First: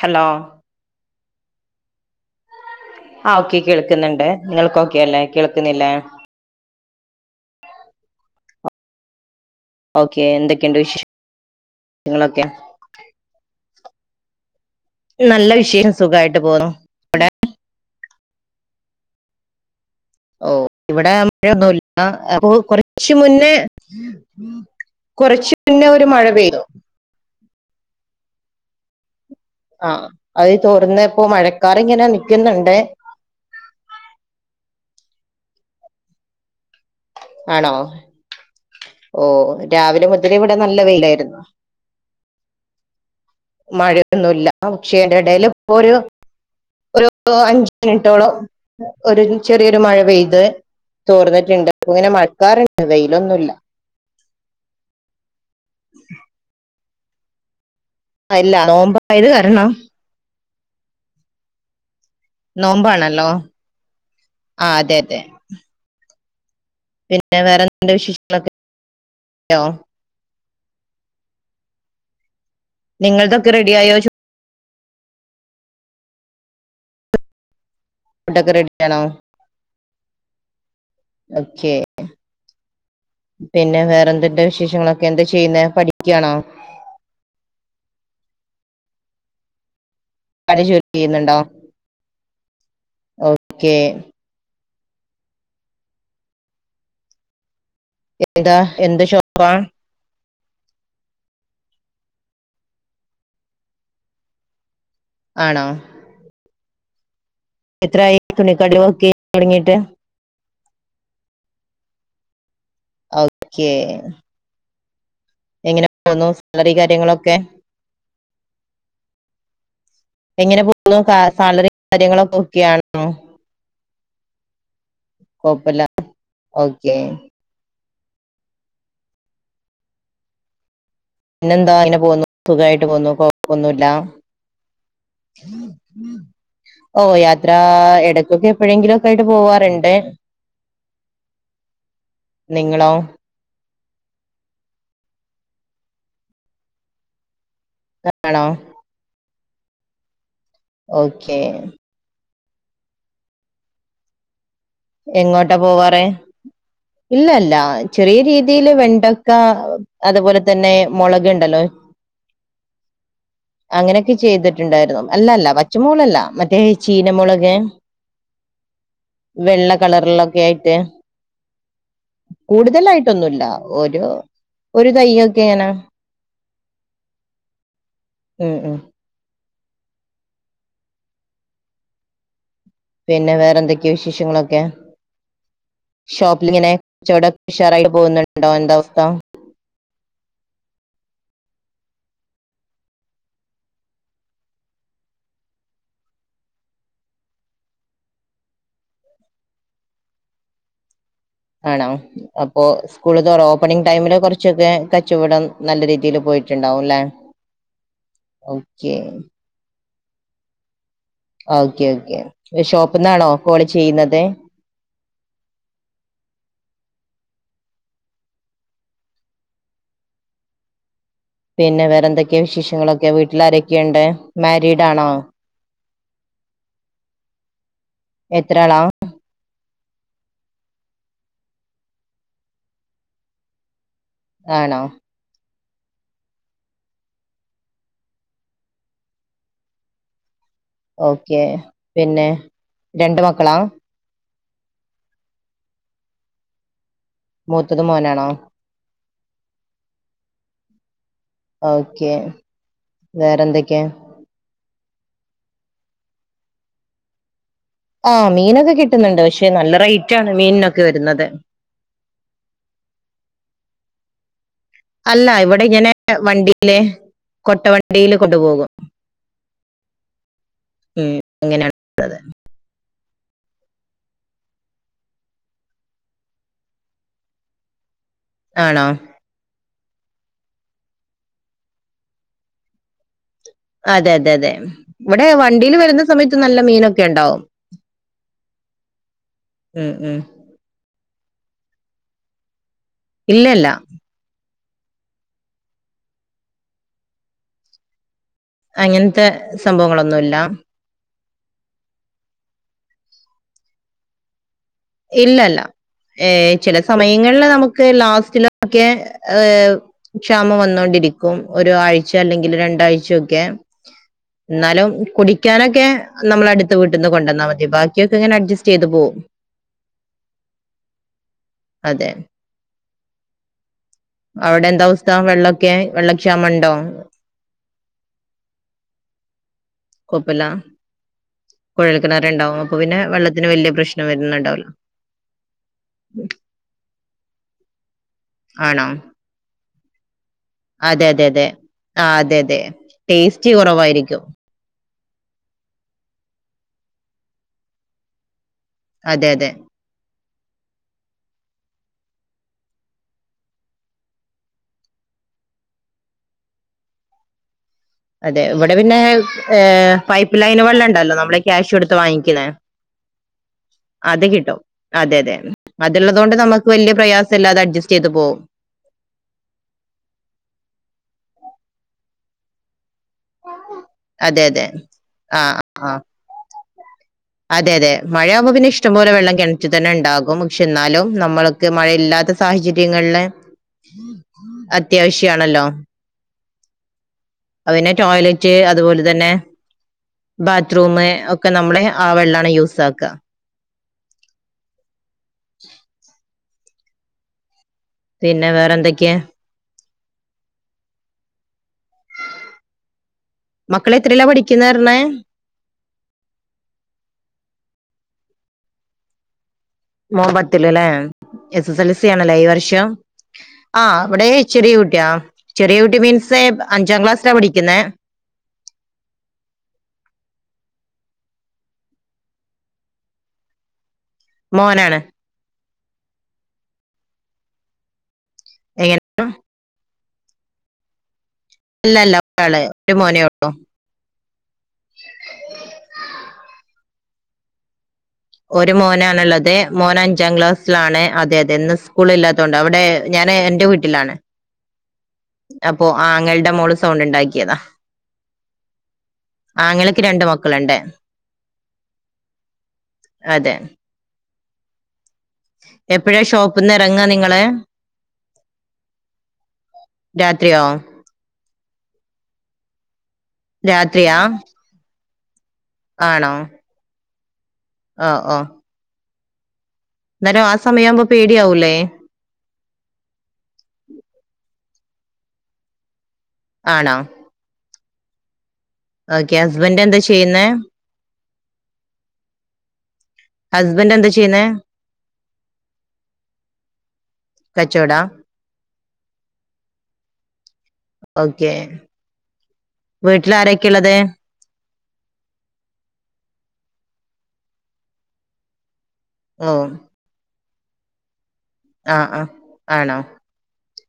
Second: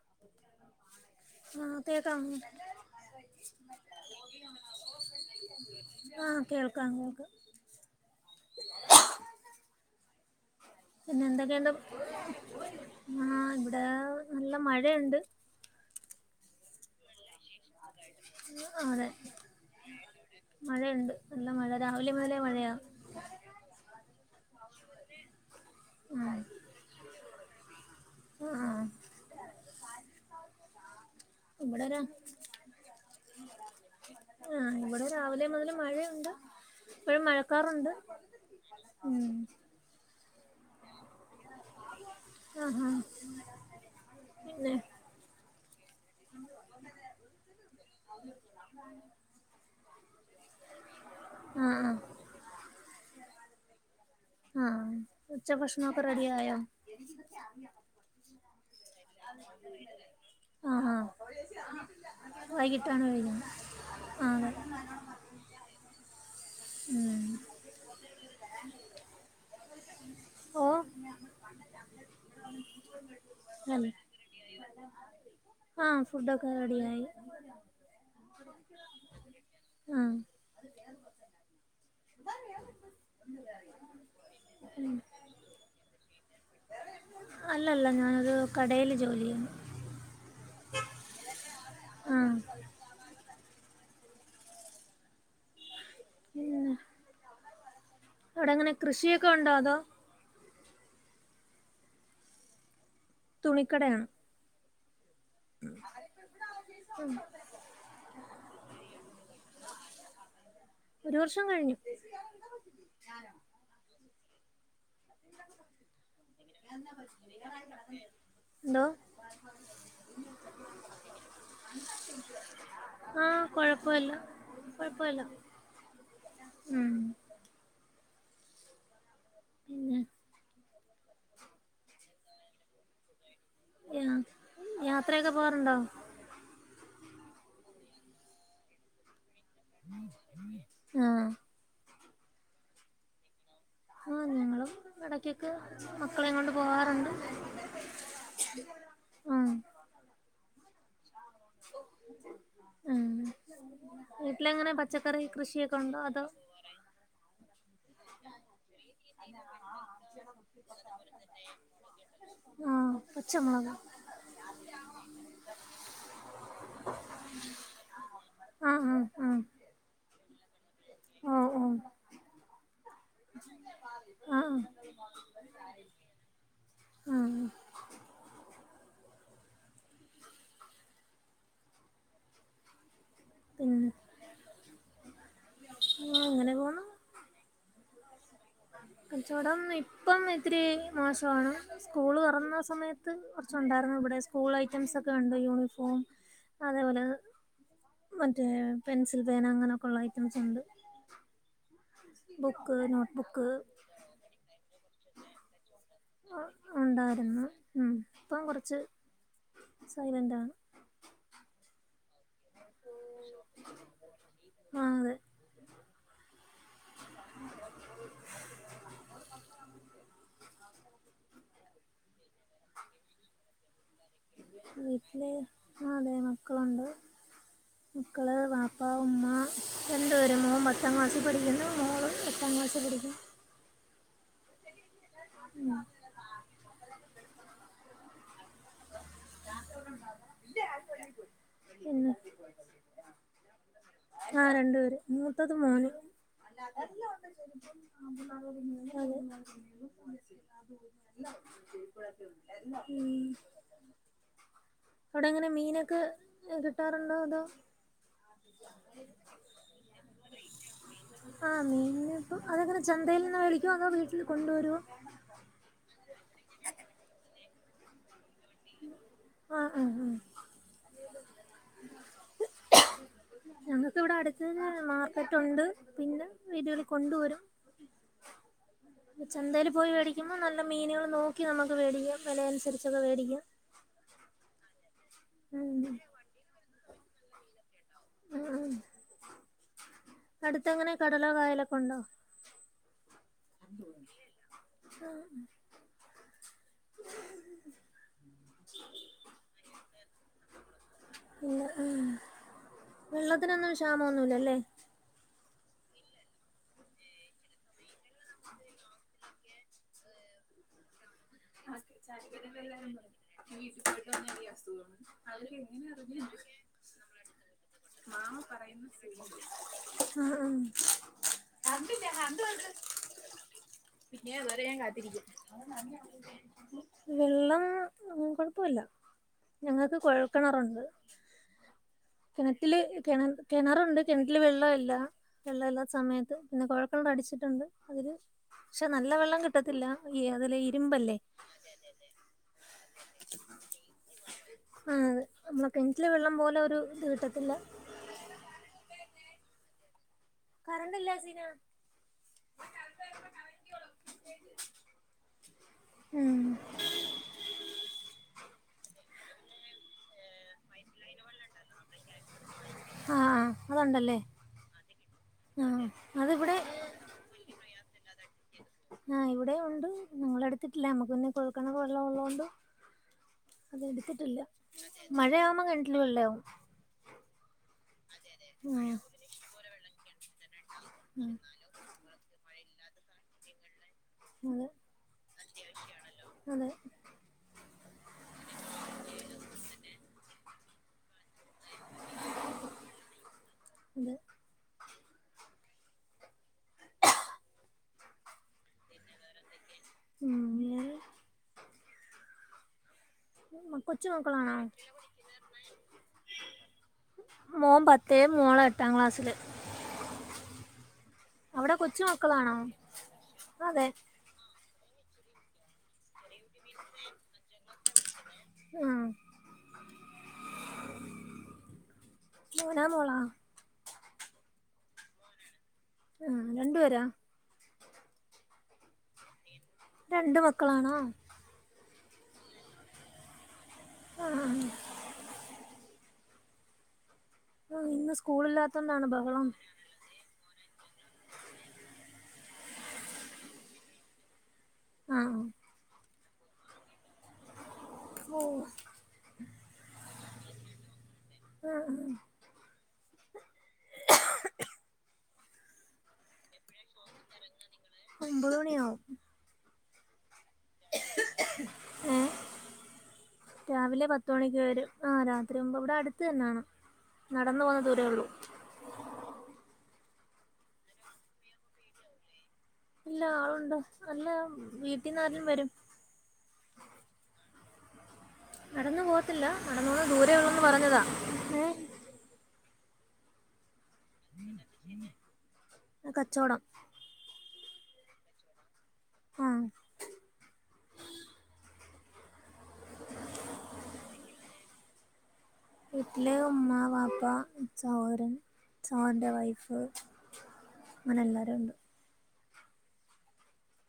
Hello ആഹ് ആ okay കേൾക്ക്‌ന്ന്ണ്ട് നിങ്ങൾക്ക് ഒക്കെ അല്ലേ കേൾക്കുന്നില്ലെ കങ്ങക്ക് ഓക്കെ എന്ത്ക്കെ പിന്നെ എന്തൊക്കെയൊണ്ട് ആ ഇവിടെ നല്ല മഴയുണ്ട് നല്ല വിഷയം സുഖായിട്ട് പോന്നു വ്ടെ ആണെ ഓ ഇവ്ടെ മഴയൊന്നുല്ല രാവിലെ മുതലേ അപ്പൊ മഴയാ കുറച്ച് മുന്നേ കൊറച്ചു മുന്നേ ഒരു മഴ ആ പെയ്തു ആ ആ അത് തോർന്ന് ഇപ്പൊ മഴക്കാറ് ഇങ്ങനെ നിക്കുന്നൊണ്ട് ആഹ് ഇവിടെ രാവിലെ മുതൽ മഴ ഒണ്ട് ഇപ്പഴും ആണോ മഴക്കാറൊണ്ട് ഓ രാവിലെ മുതലേ ഇവിടെ നല്ല വെയിലായി ആഹ് ഹാ ഹാ മഴയൊന്നുല്ല പക്ഷേ അയ്ന്റെ എടെൽ ഇപ്പം ഒരു ഒരു അഞ്ച് മിനിറ്റോളം ഒരു ചെറിയൊരു മഴ മഴ പെയ്ത് ആ തോർന്നിട്ടിണ്ട് ആ അപ്പ ഇങ്ങനെ മഴക്കാറ്ണ്ട് വെയിലൊന്നുല്ല ആഹ് ഉച്ച ഭക്ഷണം ഒക്കെ റെഡിയായോ അല്ല നോമ്പയത് കാരണം ആ ആ വൈകിട്ടാണ് നോമ്പാണല്ലോ കഴിക്കുന്നത് ആ അതെ അതെ ഉം. പിന്നെ വേറെന്ത്ണ്ട് വിശേഷങ്ങളൊക്കെ യൊ ഓ നിങ്ങൾതൊക്കെ റെഡി അല്ലേ ആയോ ചോറ് ആഹ് ഫുഡൊക്കെ റെഡി ആയി ഫുഡൊക്കെ റെഡിയാണോ ആഹ് ഓക്കെ പിന്നെ വേറെ എന്ത്ണ്ട് വിശേഷങ്ങളൊക്കെ എന്താ ചെയ്യുന്നെ പഠിക്കയാണോ അല്ലല്ല ഞാനരു കടെല് ജോലി ചെയ്യുന്നു അവര് ജോലി ചെയ്യ്ന്ന്ണ്ടോ ആഹ് ഓക്കെ ഉം എന്താ എന്ത് ഉണ്ടോ ഷോപ്പാ അതോ തുണിക്കടയാണ് ആണോ ഉം എത്രായി തുണിക്കട നോക്കി തുടങ്ങിട്ട് ഒരു വർഷം കഴിഞ്ഞു ഓക്കെ എങ്ങനെ പോന്നു സാലറി കാര്യങ്ങളൊക്കെ എന്തോ എങ്ങനെ പോകുന്നു കാ സാലറി കാര്യങ്ങളൊക്കെ ഒക്കെ യാണോ വല കൊഴപ്പല്ല ഉം ഓക്കെ പിന്നെ പിന്നെന്താ അങ്ങനെ പോന്നു സുഖമായിട്ട് പോന്നു ഒന്നുമില്ല യാ യാത്രയൊക്കെ പോവാറുണ്ടോ ഓ യാത്രാ ഇടക്കൊക്കെ എപ്പോഴെങ്കിലും ഒക്കെ ആയിട്ട് പോവാറുണ്ട് ആഹ് നിങ്ങളോ ആ ഞങ്ങളും ഇടക്കൊക്ക് മക്കളെ കൊണ്ട് പോവാറുണ്ട് ആണോ ആഹ് ഓക്കേ ആഹ് വീട്ടിലെങ്ങനെ പച്ചക്കറി എങ്ങോട്ടാ കൃഷിയൊക്കെ ഉണ്ടോ പോവാറ് അതോ ഇല്ല ഇല്ല ചെറിയ രീതിൽ വെണ്ടക്ക അതുപോലെ തന്നെ മുളക്ണ്ടല്ലോ ആഹ് പച്ചമുളക് അങ്ങനെയൊക്കെ ചെയ്തിട്ടുണ്ടായിരുന്നു അല്ലല്ല പച്ചമോളല്ല മറ്റേ ചീന ചീന മുളക് ആഹ് ആഹ് വെള്ള കളറിലൊക്കെ ആയിട്ട് ആഹ് ആഹ് കൂടുതലായിട്ടൊന്നുമല്ല ഒരു ഒരു തയ്യൊക്കെ എങ്ങനെ അ ഉം ഉം പിന്നെ വേറെ പിന്നെ എന്തൊക്കെയോ വിശേഷങ്ങളൊക്കെ അങ്ങനെ ഷോപ്പിങ്ങിനെ പോന്നു കുറച്ചടെ ഉഷാറായിട്ട് പോകുന്നു കച്ചവടം ഇപ്പം ഇത്തിരി- മോശമാണ് സ്കൂൾ തുറന്ന സമയത്ത് കോർച്ചുണ്ടായിരുന്നു ഇവിടെ സ്കൂൾ ഐറ്റംസൊക്കെ ഉണ്ട് യൂണിഫോം അതേപോല മറ്റേ പെൻസിൽ പേന, അങ്ങനോക്കള്ള ഐറ്റംസ് ഉണ്ട്. ആണോ അപ്പോ ബുക്ക് നോട്ട് സ്കൂൾ തോറ, ബുക്ക് ഓപ്പണിങ് ടൈമില് കുറച്ചൊക്കെ കച്ചവടം- നല്ല രീതിയിൽ പോയിട്ടുണ്ടാവുല്ലേ ഉണ്ടായിരുന്നു ഉം ഇപ്പം കുറച്ച് ഓക്കെ സൈലൻ്റാണ് ഓക്കെ ഓക്കെ ഒക്കെ ഷോപ്പ്ന്നാണോ കോൾ ചെയ്യുന്നത് ആ അതെ പിന്നെ വേറെ എന്തൊക്കെ വിശേഷങ്ങളൊക്കെ വീട്ടിലാരൊക്കെയുണ്ട് മാരീഡാണോ ആഹ് അതെ മക്കളുണ്ട് മക്കള് എത്ര ആളാ പാപ്പ ഉമ്മാ രണ്ട് പേര് മോൻ പത്താം -ക്ലാസ്സിൽ പഠിക്കുന്നു മോള് എട്ടാം ക്ലാസ്സിൽ പഠിക്കുന്നു. ആണോ ഓക്കെ പിന്നെ രണ്ട് മക്കളാ. ആഹ് രണ്ട് പേര്, മൂത്തത് മോന്. [inaudible] മൂത്തത് മോനാണോ ഓക്കെ വേറെന്തൊക്കെയാ അവ്ടെ എങ്ങനെ മീനൊക്കെ കിട്ടാറുണ്ടോ? അതോ, ആഹ് മീനൊക്കെ കിട്ടുന്ന്ണ്ട്, പക്ഷെ നല്ല റെയ്റ്റാണ് മീൻനൊക്കെ വെര്ന്നത്. ആ മീന് ഇപ്പം അതെങ്ങനെ ചന്തയിൽ നിന്ന് വിളിക്കും അത് വീട്ടിൽ കൊണ്ടുവരുവോ അല്ല ഇവിടെ ഇങ്ങനെ വണ്ടിയിലെ കൊട്ടവണ്ടിയിലും കൊണ്ടു പോകും ആ ആ ആ ഉം ഇങ്ങനെ [unintelligible] നമ്മുക്ക് ഇവിടെ അടുത്ത് തന്നെ മാർക്കറ്റുണ്ട് പിന്നെ വീടുകളിൽ കൊണ്ട് വരും ആണോ ചന്തേൽ പോയി മേടിക്കുമ്പോൾ നല്ല മീനുകൾ നോക്കി നമുക്ക് മേടിക്കാം വിലയനുസരിച്ചൊക്കെ മേടിക്കാം അതെ അതെ അതെ ഇവിടെ ഉം വണ്ടിൽ വരുന്ന സമയത്ത് നല്ല മീനൊക്കെണ്ടാവും ഉം ഉം ഉം അടുത്തങ്ങനെ കടലോ കായലൊക്കെ ഉണ്ടോ ഇല്ലല്ല ആ അങ്ങനത്തെ സംഭവങ്ങളൊന്നുല്ല പിന്നെ ആ വെള്ളത്തിനൊന്നും ക്ഷാമൊന്നുല്ലല്ലേ ഇല്ല ഏ ചില സമയങ്ങളിൽ നമുക്ക് ലാസ്റ്റിൽ ഒക്കെ ഏ ക്ഷാമം വന്നോണ്ടിരിക്കും ഒരാഴ്ച അല്ലെങ്കിൽ രണ്ടാഴ്ചൊക്കെ ന്നാലും കുടിക്കാനൊക്കെ നമ്മളെ അടുത്ത വീട്ടിന്ന് കൊണ്ടുവന്നാൽ മതി ബാക്കിയൊക്കെ ഇങ്ങനെ അഡ്ജസ്റ്റ് ചെയ്ത് പോകും ആ അതെ അവിടെ എന്താ അവസ്ഥ വെള്ളൊക്കെ വെള്ള വെള്ളം കുഴപ്പില്ല ഞങ്ങൾക്ക് കൊഴൽക്കെണറുണ്ട് കൊഴൽ കിണർ കിണറ്റിൽ കിണ കിണറുണ്ട് കിണറ്റിൽ വരുന്നുണ്ടാവില്ല വെള്ളമില്ല വെള്ളല്ലാത്ത സമയത്ത് പിന്നെ കുഴൽ കിണറ് അടിച്ചിട്ടുണ്ട് അതില് പക്ഷെ ആണോ നല്ല വെള്ളം കിട്ടത്തില്ല [unintelligible] അതെ അതെ അതെ ആ അതെ അതെ ടേസ്റ്റ് കുറവായിരിക്കും ആ അതെ നമ്മളെ കെണറ്റിലെ വെള്ളം പോലെ ഒരു ഇത് കിട്ടത്തില്ല അതെ അതെ കറണ്ട് ഇല്ല സീന ഉം അതെ ഇവിടെ പിന്നെ ഏ പൈപ്പ് ലൈൻ വെള്ളം ഉണ്ടല്ലോ നമ്മളെ ക്യാഷ് എടുത്ത് വാങ്ങിക്കുന്ന ആ ആ അതുണ്ടല്ലേ അത് കിട്ടും അതെ അതെ ആ അത്ള്ളതു കൊണ്ട് അതിവിടെ നമുക്ക് വല്യ പ്രയാസല്ലാതെ അഡ്ജസ്റ്റ് ചെയ്ത് പോവും ആ ഇവിടെ ഉണ്ട് ഞങ്ങളെടുത്തിട്ടില്ല നമ്മുക്ക്ന്നെ കൊഴൽക്കെണർ വെള്ളം ഉള്ളോണ്ട് അതെടുത്തിട്ടില്ല അതെ അതെ ആ മഴയാവുമ്പോ ആ കണറ്റില് വെള്ളയാവും അതെ അതെ മഴയാകുമ്പോൾ പിന്നെ ഇഷ്ടംപോലെ വെള്ളം കിണറ്റ് തന്നെ ഉണ്ടാകും പക്ഷെ ന്നാലും നമ്മൾക്ക് മഴയില്ലാത്ത സാഹചര്യങ്ങളില് അതെ അത്യാവശ്യ ആണല്ലോ അതെ അത്പിന്നെ ടോയ്ലറ്റ് അതുപോലെ തന്നെ ബാത്റൂം ഒക്കെ നമ്മളെ ആ വെള്ളാണ് യൂസാക്ക അതെ പിന്നെ വേറെ എന്തൊക്കെയാ ഉം [unintelligible] മക്കള് എത്രയിലാ പഠിക്കുന്നെ പറഞ്ഞേ മേ മോളോ എട്ടാം ക്ലാസ്സിൽ മോൻപത്തിലല്ലെ എസ് അവിടെ എസ് എൽ കൊച്ചു സി ആണല്ലേ ഈ മക്കളാണോ വർഷം ആ അതെ അവിടെ ഇച്ചെറിയ ചെറിയ കുട്ടി മീൻസ് അഞ്ചാം ക്ലാസ്സിലാ പഠിക്കുന്നേ ഉം മോനാ മോളാ മോനാണ് ആഹ രണ്ടുപേരാ എങ്ങനെ രണ്ട് മക്കളാണോ അല്ലല്ല ഒരാളെ ഒരു മോനെോള്ളൂ ആഹ് ആ ഇ ഒരു മോനാണുള്ളത് മോന അഞ്ചാം ക്ലാസ്സിലാണ് അതെ അതെ ഇന്ന് സ്കൂളില്ലാത്ത അവിടെ ഞാന് എന്റെ വീട്ടിലാണ് ആഹ് അപ്പൊ ആങ്ങളുടെ മോള് സൗണ്ട് ഉണ്ടാക്കിയതാ ഓഹ് ആങ്ങളക്ക് രണ്ട് മക്കളുണ്ട് ആഹ ഉ അതെ എപ്പോഴാ ഷോപ്പന്ന് ഇറങ്ങാ നിങ്ങള് ഒമ്പത് മണിയവും രാത്രിയാ ഏഹ രാവിലെ രാത്രിയാ പത്തുമണിക്ക് വരും ആ രാത്രി [unintelligible] ഇവിടെ അടുത്ത് ആണോ തന്നാണ് നടന്ന പോന്ന ദൂരേ ഓ ഉള്ളു ഓ അന്നേരം ആ സമയയാവുമ്പോ പേടിയാവൂല്ലേ ഇല്ല ആളുണ്ട് അല്ല വീട്ടന്നാരും വരും ആണോ നടന്നു ഓക്കെ പോവത്തില്ല ഹസ്ബൻഡ് നടന്ന എന്താ പോന്ന് ദൂരേ ചെയ്യുന്നേ ഉള്ളൂന്ന് പറഞ്ഞതാ ഏ ഹസ്ബൻന്താ ചെയ്യുന്നേ കച്ചോടം കച്ചോടാ ആഹ് ഓക്കെ വീട്ടിൽ ആരൊക്കെയള്ളത് വീട്ടില് ഉമ്മ വാപ്പ സഹോദരൻ സഹോദരൻ്റെ ഓ വൈഫ് അനല്ല ആ ആ ആണോ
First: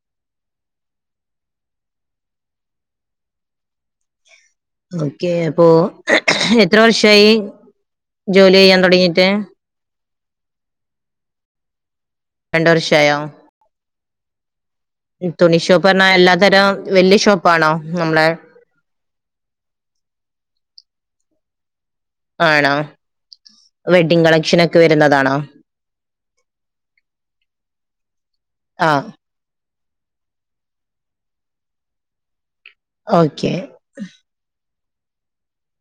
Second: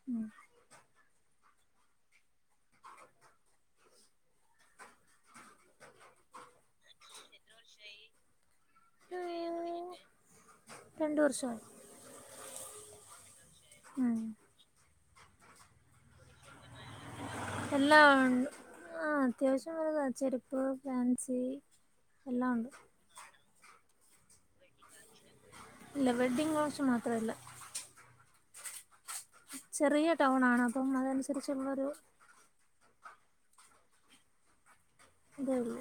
ഉം ഓക്കെ അപ്പോ എത്ര വർഷമായി ജോലി ചെയ്യാൻ തൊടങ്ങിട്ട് രണ്ട് വർഷയി രണ്ട് വർഷായോ ഉം തുണി ഷോപ്പ് പറഞ്ഞാ എല്ലാ തരം വല്യ ഷോപ്പാണോ നമ്മളെ ആഹ അത്യാവശ്യം വലുതാ ചെരുപ്പ് ഫാൻസി എല്ലാം ഉണ്ട് ആണോ വെഡ്ഡിങ് കളക്ഷൻ ഒക്കെ വരുന്നതാണോ ഇല്ല വെഡ്ഡിങ് കളക്ഷൻ മാത്രല്ല ആഹ ചെറിയ ടൗൺ ആണ് അപ്പം അതനുസരിച്ചുള്ളൊരു ഓക്കെ ഇതള്ളു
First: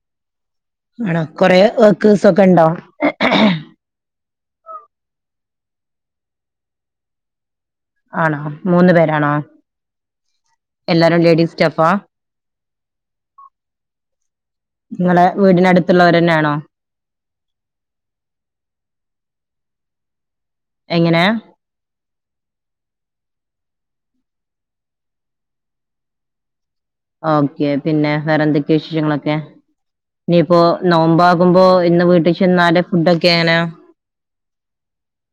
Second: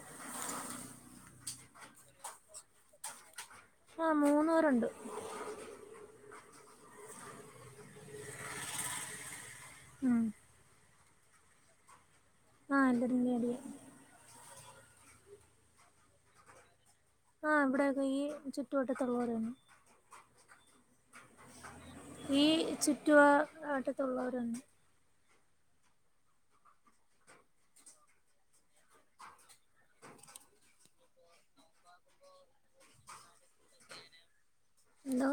ആണോ കൊറെ വർക്കേ്സ് ഒക്കെ ഉണ്ടോ മൂന്ന് പേർണ്ട് ആണോ മൂന്ന് പേരാണോ ഉം എല്ലാരും ലേഡീസ് സ്റ്റാഫാ ആ എല്ലാരും ലേഡി നിങ്ങളെ വീടിന അടുത്തുള്ളവരെന്നെയാണോ ആഹ് ഇവിടെയൊക്കെ ഈ ചുറ്റുവട്ടത്തുള്ളോരേന്നെ എങ്ങനെയാ ഈ ചുറ്റുവട്ടത് ഉള്ളോരണ് ഓക്കെ പിന്നെ വേറെ എന്തൊക്കെയ വിശേഷങ്ങളൊക്കെ ഇനിയിപ്പോ നോമ്പ് ആകുമ്പോ ഇന്ന് വീട്ടിൽ ചെന്നാലും ഫുഡ്‌ ഒക്കെ എങ്ങനെയാ ഹലോ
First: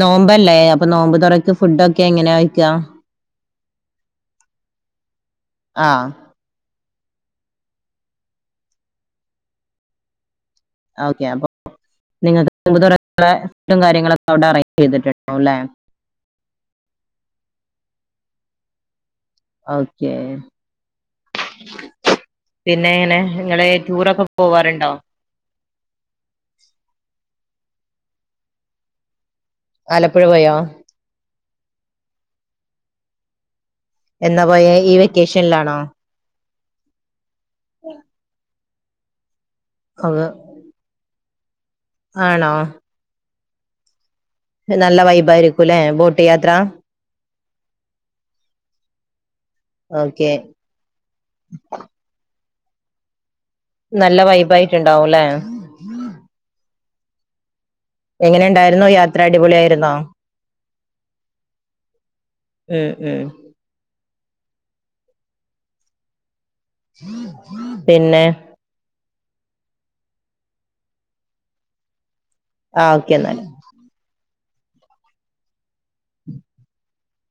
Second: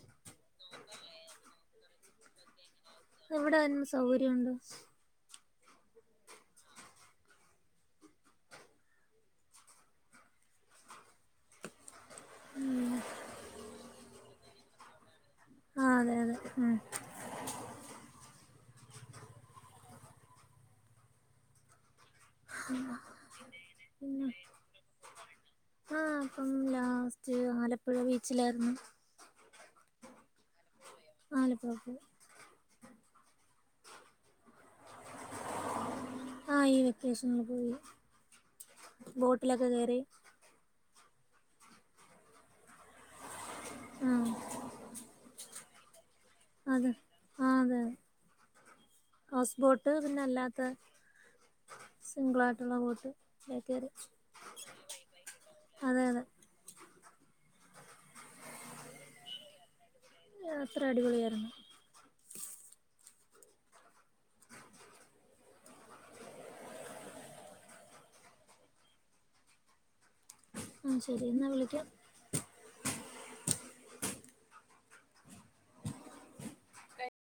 നോമ്പല്ലേ അപ്പൊ നോമ്പുതുറക്ക് ഫുഡൊക്കെ എങ്ങനെയഴ്ക്കാ- ഇവിടെ അതിനെ സൗകര്യണ്ട് ആഹ് ഓക്കെ അപ്പ നിങ്ങക്ക് ഇമ്പ് തുറ ഫുഡും കാര്യങ്ങളൊക്കെ അവിടെ അറേഞ്ച് ചെയ്തിട്ടുണ്ട് ആഹ് അതെ അതെ ഉം ഓക്കെ [unintelligible] പിന്നെ ഇങ്ങനെ നിങ്ങളെ ടൂറൊക്കെ പോവാറുണ്ടോ ആഹ് അപ്പം ലാസ്റ്റ് ആലപ്പുഴ ബീച്ചിലായിരുന്നു ആലപ്പുഴ പോയോ ആലപ്പുഴ പോയി എന്നാ പോയ ഈ വെക്കേഷനിലാണോ ആഹ് ഈ വെക്കേഷനിൽ പോയി ബോട്ടിലൊക്കെ കേറി അത് ആണോ ഉം നല്ല വൈബായിരിക്കുംല്ലെ ബോട്ട അതെ ആ അതെ അതെ ഹൗസ് ബോട്ട് പിന്നെ ഓക്കെ അല്ലാത്ത സിംഗിളായിട്ടുള്ള ബോട്ട് കയറി നല്ല വൈബ് ആയിട്ടുണ്ടാവുല്ലേ അതെ അതെ എങ്ങനെണ്ടായിരുന്നു യാത്ര അടിപൊളിആയിരുന്നോ യാത്ര അടിപൊളിയായിരുന്നു ഉം ഉം പിന്നെ ആഹ് ശരി എന്നാ വിളിക്കാം ആഹ് ഓക്കെ എന്നാല് [inaudible]